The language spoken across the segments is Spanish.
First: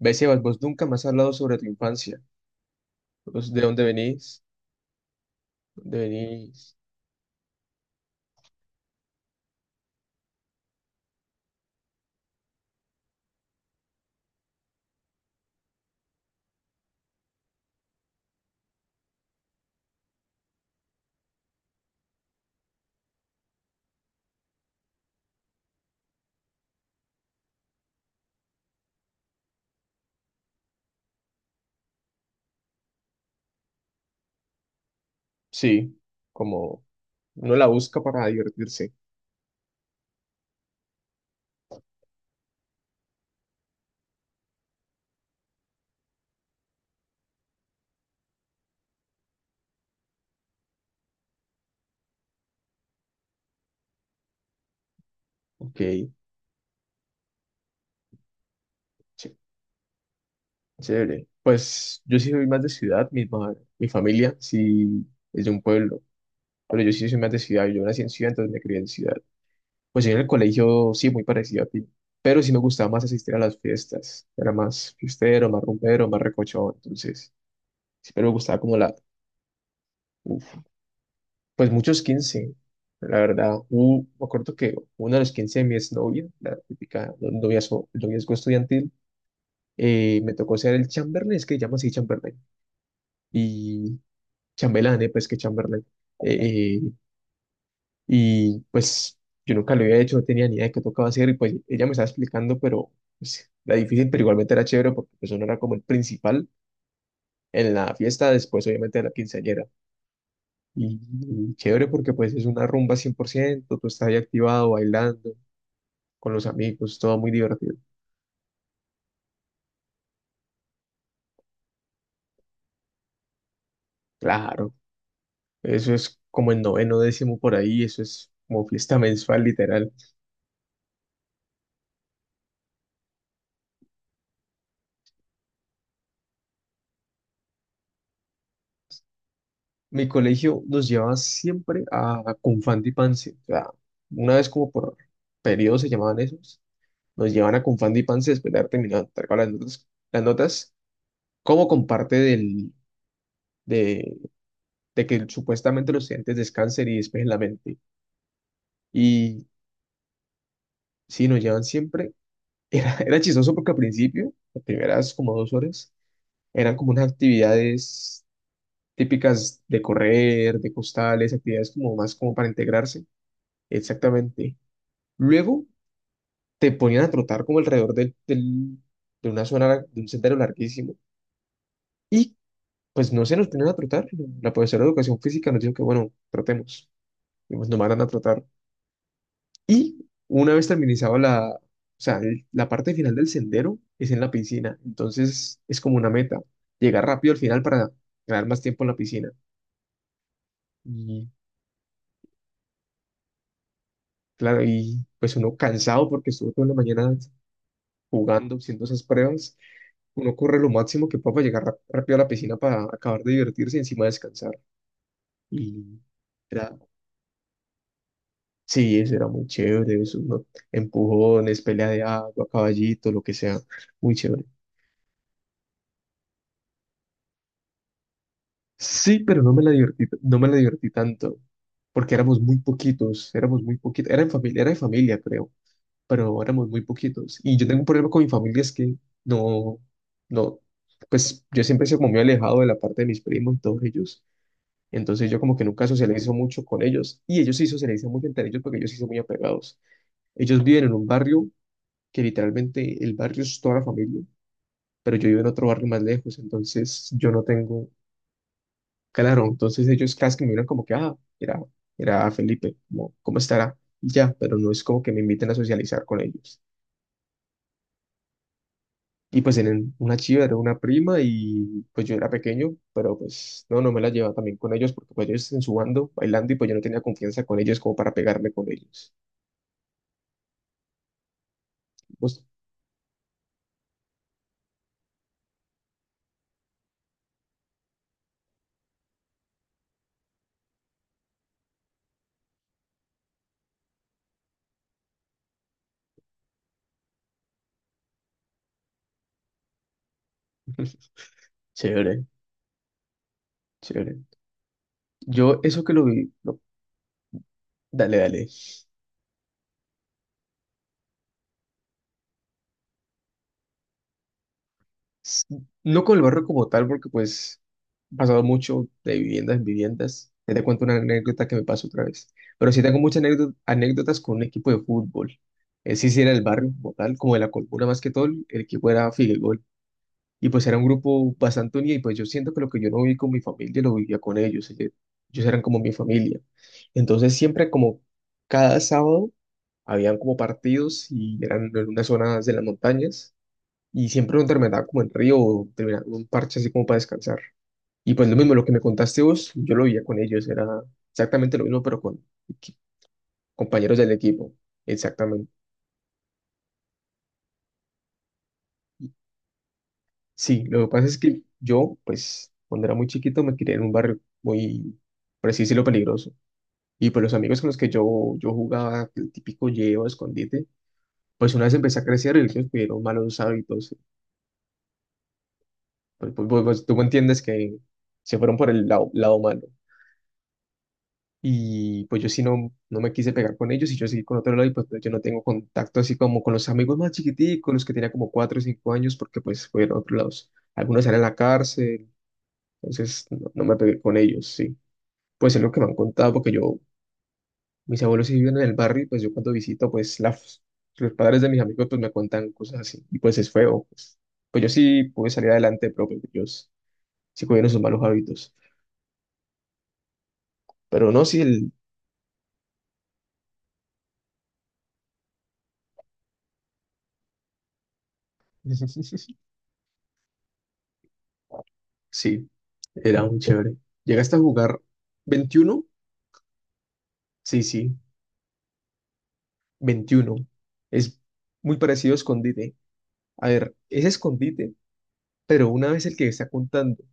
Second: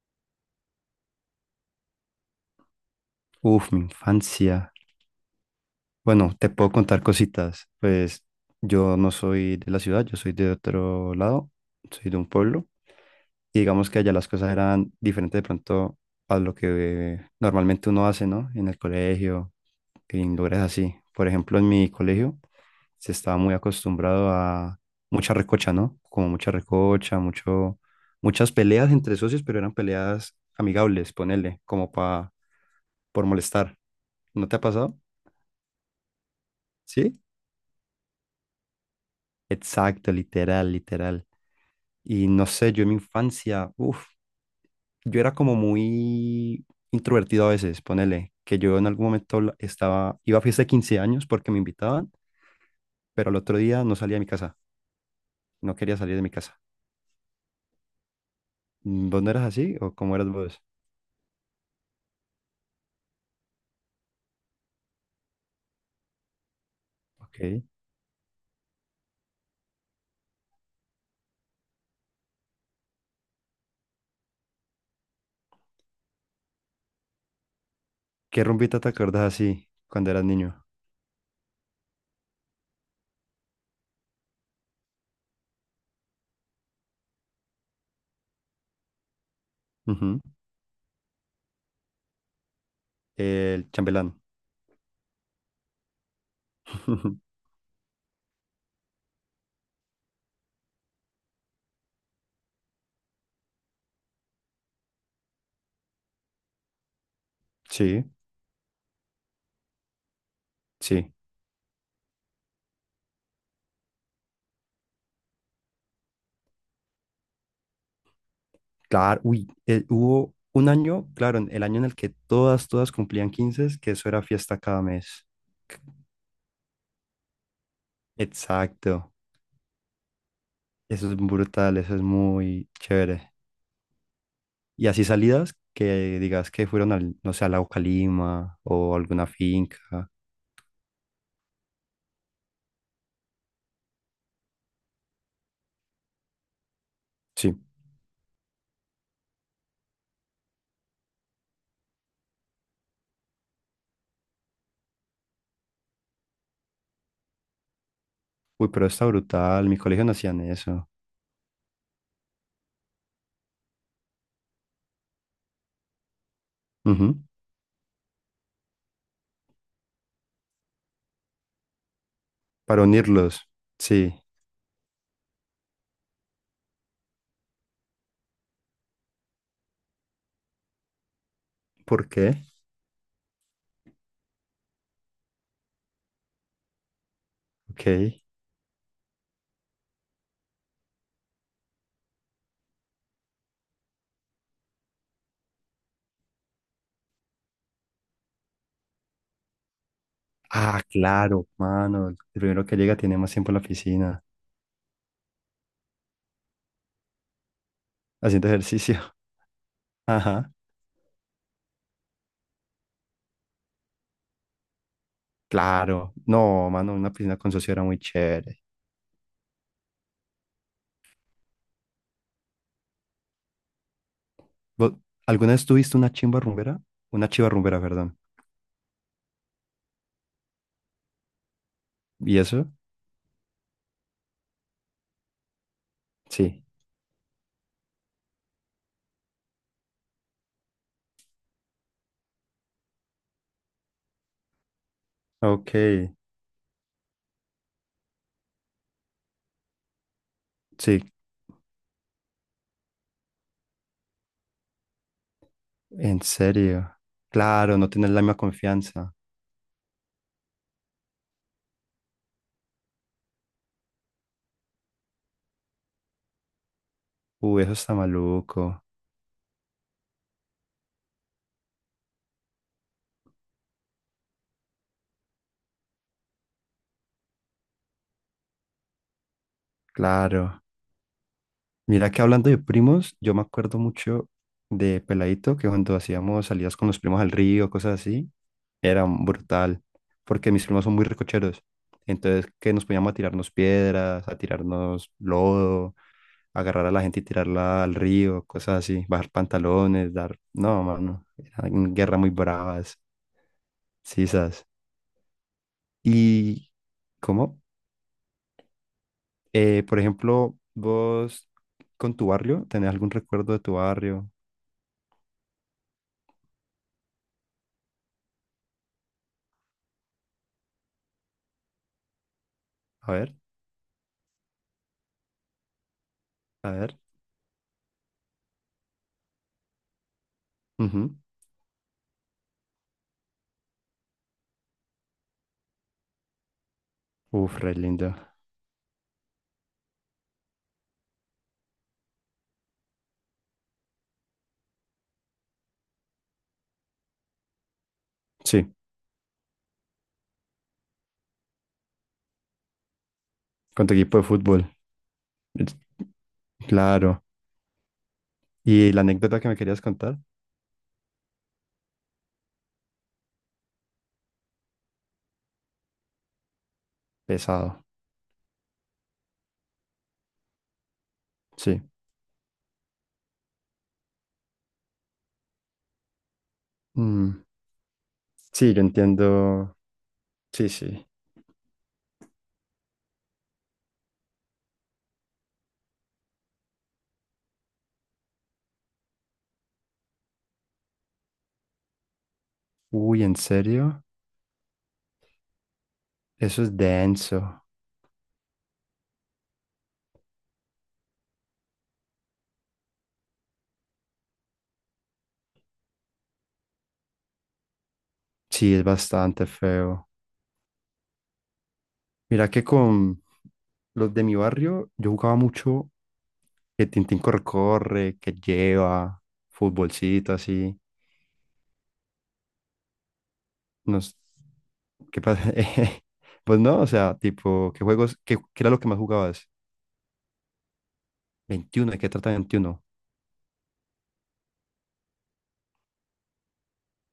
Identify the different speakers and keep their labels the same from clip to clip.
Speaker 1: Ve, Sebas, vos nunca me has hablado sobre tu infancia. Vos, ¿de
Speaker 2: Uf, mi
Speaker 1: dónde venís?
Speaker 2: infancia.
Speaker 1: ¿De
Speaker 2: Bueno, te puedo
Speaker 1: venís?
Speaker 2: contar cositas. Pues yo no soy de la ciudad, yo soy de otro lado, soy de un pueblo. Y digamos que allá las cosas eran diferentes de pronto a lo que normalmente uno hace, ¿no? En el colegio, en lugares así. Por ejemplo, en mi colegio se estaba muy acostumbrado a mucha recocha, ¿no? Como mucha recocha, mucho, muchas peleas entre socios, pero eran peleas amigables, ponele, como pa, por molestar. ¿No te ha pasado?
Speaker 1: Sí, como
Speaker 2: ¿Sí?
Speaker 1: uno la busca para divertirse.
Speaker 2: Exacto, literal, literal. Y no sé, yo en mi infancia, yo era como muy introvertido a veces, ponele, que yo en algún momento estaba, iba a fiesta de 15 años porque me invitaban, pero al otro día no salía de mi casa, no
Speaker 1: Ok,
Speaker 2: quería salir de mi casa. Mm, ¿vos no
Speaker 1: ché-
Speaker 2: eras así o cómo eras vos?
Speaker 1: chévere. Pues yo sí soy más de ciudad, mi familia sí es de un pueblo, pero yo sí soy más de
Speaker 2: Ok.
Speaker 1: ciudad. Yo nací en ciudad, entonces me crié en ciudad. Pues yo en el colegio sí, muy parecido a ti, pero sí me gustaba más asistir a las fiestas. Era más fiestero, más rumbero, más recochón, entonces siempre me
Speaker 2: ¿Qué
Speaker 1: gustaba como
Speaker 2: rumbita te
Speaker 1: la...
Speaker 2: acuerdas así cuando eras
Speaker 1: Uf,
Speaker 2: niño?
Speaker 1: pues muchos 15 la verdad. Me acuerdo que uno de los 15 de mi exnovia, la típica noviazgo, noviazgo estudiantil,
Speaker 2: Ujú.
Speaker 1: me tocó ser el chamberlain, es que llaman así chamberlain,
Speaker 2: El
Speaker 1: y
Speaker 2: chambelán.
Speaker 1: chambelán, pues que chamberlain. Eh, eh, y pues yo nunca lo había hecho, no tenía ni idea de qué tocaba hacer, y pues ella me estaba explicando, pero pues, era difícil, pero igualmente era chévere porque pues uno era como el principal en la
Speaker 2: Sí,
Speaker 1: fiesta, después obviamente de la quinceañera. Y,
Speaker 2: sí.
Speaker 1: y chévere porque pues es una rumba cien por ciento, tú estás ahí activado, bailando con los amigos, todo muy divertido.
Speaker 2: Claro, uy, hubo un año, claro, el año en el que todas, todas cumplían 15, que eso era fiesta
Speaker 1: Claro,
Speaker 2: cada mes.
Speaker 1: eso es como en noveno, décimo por ahí, eso es como fiesta
Speaker 2: Exacto,
Speaker 1: mensual, literal.
Speaker 2: eso es brutal, eso es muy chévere. Y así salidas que digas que fueron al, no sé, al Lago Calima o alguna
Speaker 1: Mi
Speaker 2: finca.
Speaker 1: colegio nos llevaba siempre a Confandi y pance, o sea, una vez como por periodo se llamaban esos, nos llevan
Speaker 2: Sí,
Speaker 1: a Confandi y pance después de haber terminado de entregar las notas, las notas, como con de, de que supuestamente los estudiantes descansen y despejen la mente.
Speaker 2: uy, pero está
Speaker 1: Y
Speaker 2: brutal, mi colegio no hacían eso.
Speaker 1: sí, nos llevan siempre. Era chistoso porque al principio, las primeras como dos horas, eran como unas
Speaker 2: Ujú,
Speaker 1: actividades típicas de correr, de costales, actividades como más como para
Speaker 2: para
Speaker 1: integrarse.
Speaker 2: unirlos, sí.
Speaker 1: Exactamente. Luego te ponían a trotar como alrededor de una zona, de un sendero larguísimo.
Speaker 2: ¿Por
Speaker 1: Y
Speaker 2: qué?
Speaker 1: pues no se nos ponían a trotar. La profesora de educación física nos dijo que, bueno, trotemos. Y pues nos mandan a
Speaker 2: Ok.
Speaker 1: trotar. Y una vez terminizado la, o sea, la parte final del sendero es en la piscina. Entonces es como una meta, llegar rápido al final para ganar más tiempo en la piscina.
Speaker 2: Ah, claro, mano, el primero que llega tiene más tiempo en la piscina,
Speaker 1: Claro, y pues uno cansado porque estuvo toda la mañana
Speaker 2: haciendo
Speaker 1: jugando, haciendo
Speaker 2: ejercicio.
Speaker 1: esas pruebas, uno
Speaker 2: Ajá.
Speaker 1: corre lo máximo que pueda para llegar rápido a la piscina para acabar de divertirse y encima descansar. Y
Speaker 2: Claro, no,
Speaker 1: era,
Speaker 2: mano, una piscina con socio era muy chévere.
Speaker 1: sí, eso era muy chévere, eso, ¿no? Empujones, pelea de agua, caballito, lo que sea, muy chévere.
Speaker 2: ¿Vos alguna vez tuviste una chimba rumbera? Una chiva rumbera, perdón.
Speaker 1: Sí, pero no me la divertí, no me la divertí tanto, porque
Speaker 2: ¿Y eso?
Speaker 1: éramos muy poquitos, era en familia, era de familia, creo. Pero
Speaker 2: Sí.
Speaker 1: éramos muy poquitos. Y yo tengo un problema con mi familia, es que no, no, pues yo siempre se como muy alejado de la parte de mis primos y todos ellos. Entonces yo como que
Speaker 2: Ok,
Speaker 1: nunca socializo mucho con ellos y ellos sí socializan mucho entre ellos porque ellos sí son muy apegados. Ellos viven en un
Speaker 2: sí,
Speaker 1: barrio que literalmente el barrio es toda la familia, pero yo vivo en otro barrio más
Speaker 2: en
Speaker 1: lejos,
Speaker 2: serio.
Speaker 1: entonces yo no
Speaker 2: Claro,
Speaker 1: tengo,
Speaker 2: no tener la misma confianza.
Speaker 1: claro, entonces ellos casi que me miran como que, ah, era Felipe, ¿cómo, cómo estará? Y ya, pero no es como que me inviten a socializar con ellos.
Speaker 2: Uy, eso está maluco.
Speaker 1: Y pues tienen una chiva, era una prima y pues yo era pequeño, pero pues no, no me la llevaba también con ellos porque pues ellos en su bando bailando y pues yo no tenía confianza con ellos como para pegarme con ellos.
Speaker 2: Claro. Mira que
Speaker 1: Pues,
Speaker 2: hablando de primos, yo me acuerdo mucho de Peladito, que cuando hacíamos salidas con los primos al río, cosas así, era brutal, porque mis primos son muy recocheros. Entonces, que nos poníamos a tirarnos piedras, a tirarnos lodo, agarrar a la gente y tirarla al río, cosas así, bajar pantalones, dar... No, mano, eran guerras
Speaker 1: chévere,
Speaker 2: muy bravas,
Speaker 1: chévere.
Speaker 2: sisas.
Speaker 1: Yo eso que lo vi, no,
Speaker 2: ¿Y cómo?
Speaker 1: dale, dale.
Speaker 2: Por ejemplo, vos con tu barrio, ¿tenés algún recuerdo de tu barrio?
Speaker 1: S- No con el barrio como tal porque pues he pasado mucho de viviendas en viviendas. Ya te cuento una anécdota que me pasó otra vez. Pero sí tengo
Speaker 2: A
Speaker 1: muchas
Speaker 2: ver.
Speaker 1: anécdotas con un equipo de fútbol. Ese sí era el
Speaker 2: A
Speaker 1: barrio como
Speaker 2: ver.
Speaker 1: tal, como de la Colmuna más que todo, el equipo era Figueroa. Y pues era un
Speaker 2: Ujú.
Speaker 1: grupo bastante unido y pues yo siento que lo que yo no viví con mi familia lo vivía con ellos. Ellos eran como mi familia. Entonces
Speaker 2: Uf,
Speaker 1: siempre
Speaker 2: re
Speaker 1: como
Speaker 2: lindo.
Speaker 1: cada sábado habían como partidos y eran en unas zonas de las montañas y siempre uno terminaba como en río o terminaba en un parche así como para descansar. Y pues lo mismo, lo
Speaker 2: Sí,
Speaker 1: que me contaste vos, yo lo vivía con ellos. Era exactamente lo mismo pero con
Speaker 2: con tu
Speaker 1: compañeros del
Speaker 2: equipo de
Speaker 1: equipo.
Speaker 2: fútbol.
Speaker 1: Exactamente.
Speaker 2: Es- Claro. Y la anécdota que me querías contar,
Speaker 1: Sí, lo que pasa es que yo, pues, cuando era muy chiquito me crié en un barrio muy preciso y lo peligroso. Y pues los amigos con los
Speaker 2: pesado.
Speaker 1: que yo jugaba, el típico llevo, escondite, pues una vez
Speaker 2: Sí.
Speaker 1: empecé a crecer y ellos me dieron malos hábitos. Pues, tú me
Speaker 2: Mm,
Speaker 1: entiendes que se fueron por
Speaker 2: sí, yo
Speaker 1: el lado, lado malo.
Speaker 2: entiendo. Sí, sí.
Speaker 1: Y pues yo sí no, no me quise pegar con ellos y yo seguí con otro lado y pues yo no tengo contacto así como con los amigos más chiquiticos, los que tenía como cuatro o cinco años, porque pues fueron a otros lados. Algunos eran en la cárcel,
Speaker 2: Uy,
Speaker 1: entonces
Speaker 2: ¿en
Speaker 1: no, no me pegué
Speaker 2: serio?
Speaker 1: con ellos, sí. Pues es lo que me han contado, porque
Speaker 2: Eso es
Speaker 1: yo,
Speaker 2: denso.
Speaker 1: mis abuelos sí viven en el barrio, y pues yo cuando visito, pues los padres de mis amigos pues me cuentan cosas así, y pues es feo, pues, pues yo sí pude salir adelante, pero pues ellos sí cogieron sus malos hábitos,
Speaker 2: Sí, es bastante feo.
Speaker 1: pero no, sí, el,
Speaker 2: Mira que con los de mi barrio, yo jugaba mucho que Tintín corre, corre, que lleva, futbolcito así.
Speaker 1: sí, era muy chévere.
Speaker 2: Nos,
Speaker 1: ¿Llegaste a jugar
Speaker 2: ¿qué pasa?
Speaker 1: veintiuno?
Speaker 2: Pues no, o sea,
Speaker 1: Sí,
Speaker 2: tipo, ¿qué
Speaker 1: sí,
Speaker 2: juegos, qué era lo que más jugabas?
Speaker 1: veintiuno. Es muy
Speaker 2: Veintiuno, ¿de qué
Speaker 1: parecido a
Speaker 2: trata
Speaker 1: escondite.
Speaker 2: veintiuno?
Speaker 1: A ver, es escondite, pero una vez el que está contando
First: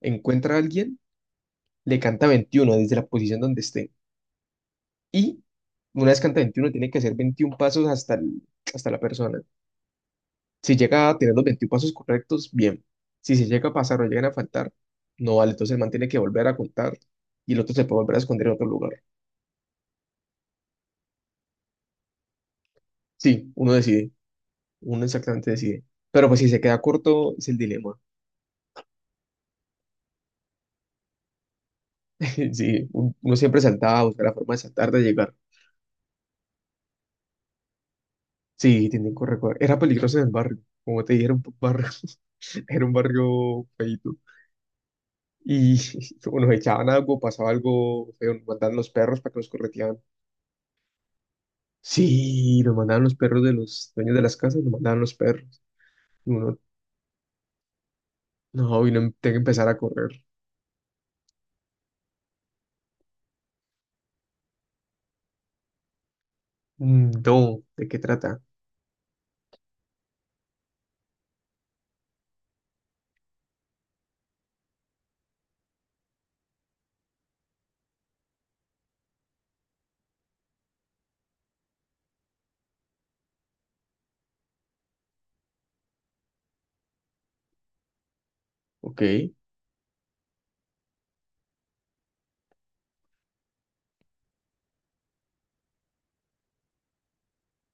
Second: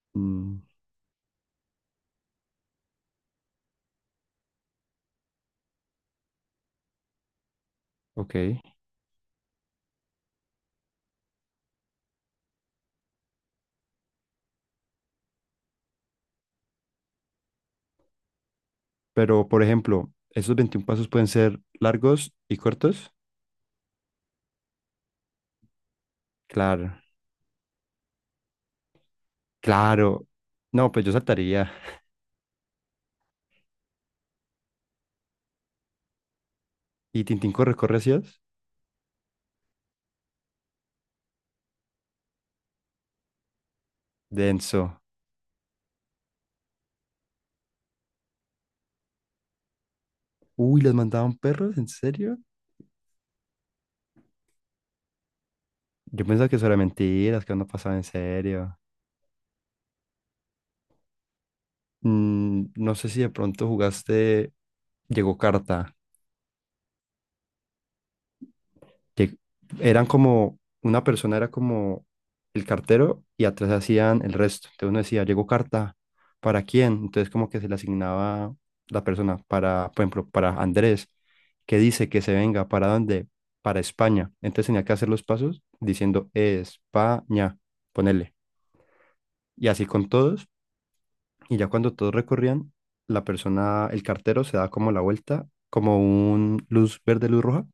Speaker 1: encuentra a
Speaker 2: Mm,
Speaker 1: alguien, le canta 21 desde la posición donde esté. Y una descanta 21 tiene que hacer 21 pasos hasta,
Speaker 2: ok.
Speaker 1: hasta la persona. Si llega a tener los 21 pasos correctos, bien. Si se llega a pasar o llegan a faltar, no vale. Entonces el man tiene que volver a contar y el otro se puede volver a esconder en otro lugar.
Speaker 2: Pero, por ejemplo, esos 21 pasos pueden ser largos y cortos.
Speaker 1: Sí, uno decide, uno exactamente decide. Pero pues si se queda
Speaker 2: Claro,
Speaker 1: corto, es el dilema.
Speaker 2: claro. No, pues yo saltaría.
Speaker 1: Sí, uno siempre saltaba, buscar la forma de saltar, de llegar.
Speaker 2: ¿Y Tintín corre, corre hacías?
Speaker 1: Sí, tienen que recordar. Era peligroso en el barrio, como te dije, era un barrio, era un barrio feito.
Speaker 2: Denso.
Speaker 1: Y o nos echaban algo, pasaba algo feo, nos mandaban los perros para que nos correteaban.
Speaker 2: Uy, ¿los mandaban perros? ¿En serio?
Speaker 1: Sí, nos mandaban los perros de los dueños de las casas, nos mandaban los perros.
Speaker 2: Yo
Speaker 1: Y
Speaker 2: pensaba que
Speaker 1: uno,
Speaker 2: eso era mentiras, que no pasaba en serio.
Speaker 1: no, y no tiene que empezar a correr.
Speaker 2: Mm, no sé si de pronto jugaste Llegó Carta.
Speaker 1: Mm, no, ¿de qué trata?
Speaker 2: Que eran como, una persona era como el cartero y atrás hacían el resto. Entonces uno decía, llegó carta, ¿para quién? Entonces como que se le asignaba la persona para, por ejemplo, para Andrés, que dice que se venga, ¿para dónde? Para España. Entonces tenía que hacer los pasos diciendo España, ponele.
Speaker 1: Ok,
Speaker 2: Y así con todos. Y ya cuando todos recorrían, la persona, el cartero se da como la vuelta, como un luz verde, luz roja,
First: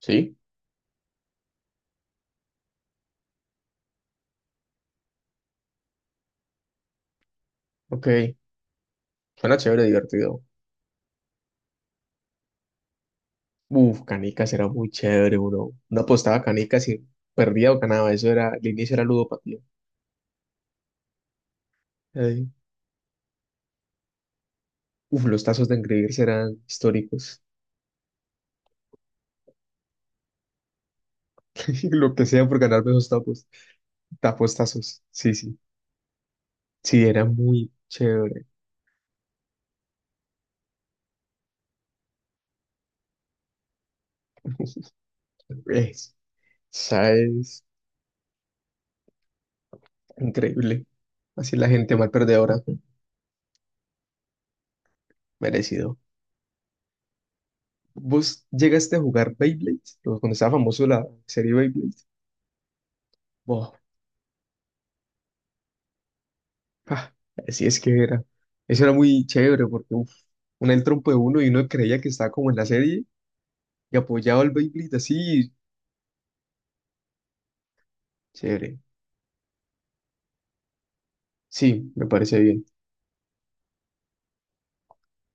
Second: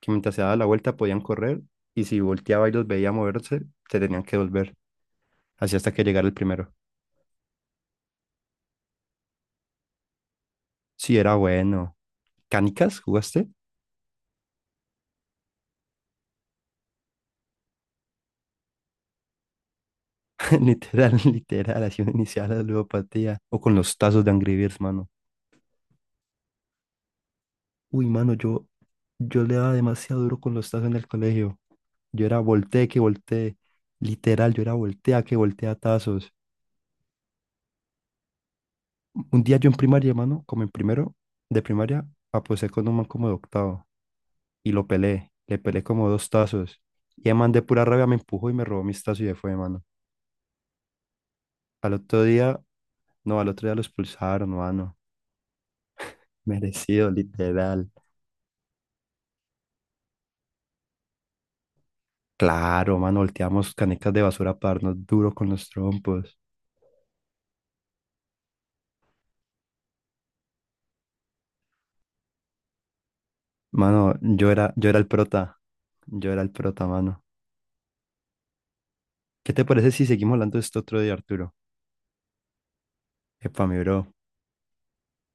Speaker 2: que mientras se daba la vuelta podían correr y si volteaba y los veía moverse, se tenían que volver, así hasta que llegara el primero.
Speaker 1: ok. Suena chévere, divertido.
Speaker 2: Sí, era bueno. ¿Canicas jugaste?
Speaker 1: Uf, canicas era muy chévere, uno. No apostaba canicas y perdía o ganaba. Eso era, el inicio era ludopatía.
Speaker 2: Literal, literal, así una
Speaker 1: Ay,
Speaker 2: inicial a la ludopatía. O con los tazos de Angry Birds, mano.
Speaker 1: uf, los tazos de engreírse eran históricos.
Speaker 2: Uy, mano, yo le daba demasiado duro con los tazos en el colegio.
Speaker 1: Lo que
Speaker 2: Yo era
Speaker 1: sea por
Speaker 2: volteé
Speaker 1: ganarme
Speaker 2: que
Speaker 1: esos tapos,
Speaker 2: volteé. Literal,
Speaker 1: tapos
Speaker 2: yo era
Speaker 1: tazos.
Speaker 2: voltea
Speaker 1: Sí,
Speaker 2: que
Speaker 1: sí.
Speaker 2: voltea tazos.
Speaker 1: Sí, era muy chévere.
Speaker 2: Un día yo en primaria, mano, como en primero de primaria, aposé con un man como de octavo. Y lo pelé. Le pelé como
Speaker 1: Es,
Speaker 2: dos tazos. Y el man de
Speaker 1: ¿sabes?
Speaker 2: pura rabia me empujó y me robó mis tazos y se fue, mano.
Speaker 1: Increíble. Así la
Speaker 2: Al
Speaker 1: gente mal
Speaker 2: otro
Speaker 1: perdedora.
Speaker 2: día, no, al otro día lo expulsaron, mano.
Speaker 1: Merecido.
Speaker 2: Merecido, literal.
Speaker 1: ¿Vos llegaste a jugar Beyblade? Pues cuando estaba famoso la serie Beyblade.
Speaker 2: Claro, mano,
Speaker 1: Wow.
Speaker 2: volteamos canecas de basura para darnos duro con los trompos.
Speaker 1: Ah, así es que era. Eso era muy chévere porque uf, uno el trompo de uno y uno creía que estaba como en la serie y
Speaker 2: Mano,
Speaker 1: apoyaba
Speaker 2: yo
Speaker 1: al
Speaker 2: era, yo
Speaker 1: Beyblade
Speaker 2: era el
Speaker 1: así.
Speaker 2: prota. Yo era el prota, mano.
Speaker 1: Chévere.
Speaker 2: ¿Qué te parece si seguimos hablando de esto otro día, Arturo?
Speaker 1: Sí, me parece bien.
Speaker 2: Epa, mi bro.